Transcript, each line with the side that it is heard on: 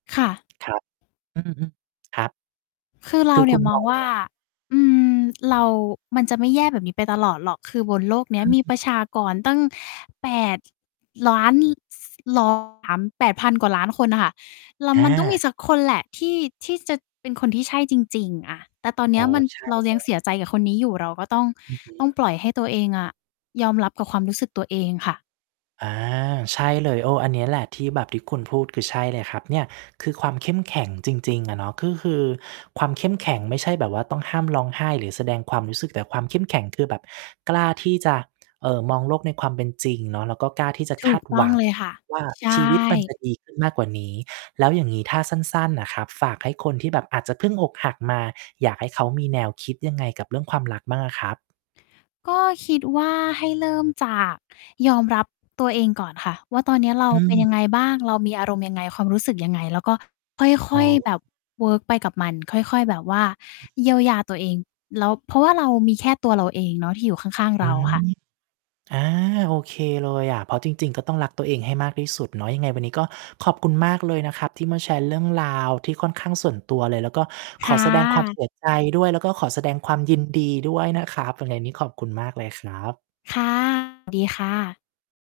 left: ค่ะ
right: ครับ อือฮึ ครับ
left: คือเร
right: ค
left: า
right: ือ
left: เน
right: ค
left: ี่
right: ุ
left: ย
right: ณ
left: ม
right: ม
left: อง
right: อง
left: ว
right: ว
left: ่า
right: ่า
left: อืม เรา มันจะไม่แย่แบบนี้ไปตลอดหรอก คือบนโลกเนี
right: อ
left: ้ยมีป
right: ืม
left: ระชากรตั้ง 8,000,000 ส รอ [unintelligible] 8,000 กว่าล้านคนอะค่ะ แล้ว
right: อ
left: มันต้องมี
right: า
left: สักคนแหละ ที่ ที่จะเป็นคนที่ใช่จริง ๆ อะ แต่ตอนเน
right: อ
left: ี้
right: ๋
left: ย
right: อ
left: มัน
right: ใช่
left: เรา
right: เล
left: ยังเส
right: ย
left: ียใจกับคนนี้อยู่ เราก็ต้อง
right: อือฮ
left: ต้อง
right: ึ
left: ปล่อยให้ตัวเองอะ ยอมรับกับความรู้สึกตัวเองค่ะ
right: อา ใช่เลย เออ อันนี้แหละที่แบบ ที่คุณพูด คือใช่เลยครับ เนี่ยคือความเข้มแข็งจริง ๆ อะเนาะ ก็คือความเข้มแข็งไม่ใช่แบบว่า ต้องห้ามร้องไห้ หรือแสดงความรู้สึก แต่ความเข้มแข็งคือ แบบกล้าที่จะ เอ่อ มองโลกในความเป็นจริงเนาะ แล้วก็กล้าที่จะ
left: ถ
right: ค
left: ู
right: า
left: ก
right: ด
left: ต
right: ห
left: ้
right: ว
left: อง
right: ัง
left: เลยค่ะ
right: ว่า
left: ใช
right: ชีวิตมัน
left: ่
right: จะดีขึ้นมากกว่านี้ แล้วอย่างงี้ถ้าสั้น ๆ น่ะครับ ฝากให้คนที่แบบอาจจะเพิ่งอกหักมา อยากให้เขามีแนวคิดยังไงกับเรื่องความรักบ้างอะครับ?
left: ก็คิดว่า ให้เริ่มจากยอมรับตัวเองก่อนค่ะว่า ตอนเนี้ยเรา
right: อื
left: เป็นยั
right: ม
left: งไงบ้าง เรามีอารมณ์ยังไง ความรู้สึกยังไง แล้วก็ค
right: อ
left: ่
right: ๋
left: อ
right: อ
left: ย ๆ แบบเวิร์กไปกับมัน ค่อย ๆ แบบว่าเยียวยาตัวเอง แล้ว เพราะว่าเรามีแค่ตัวเราเองเนาะ ที่อยู่ข้าง ๆ
right: อื
left: เรา
right: ม
left: ค่ะ
right: อา โอเคเลยอะ เพราะจริง ๆ ก็ต้องรักตัวเองให้มากที่สุดเนาะ ยังไงวันนี้ก็ขอบคุณมากเลยนะครับ ที่มาแชร์เรื่องราวที่ค่อนข้างส่วนตัวเลย แล้วก็ข
left: ค
right: อ
left: ่ะ
right: แสดงความ เสียใจ ด้วย แล้วก็ขอแสดงความยินดีด้วย นะครับ ยังไงนี้ขอบคุณมากเลยครับ
left: ค่ะ ดีค่ะ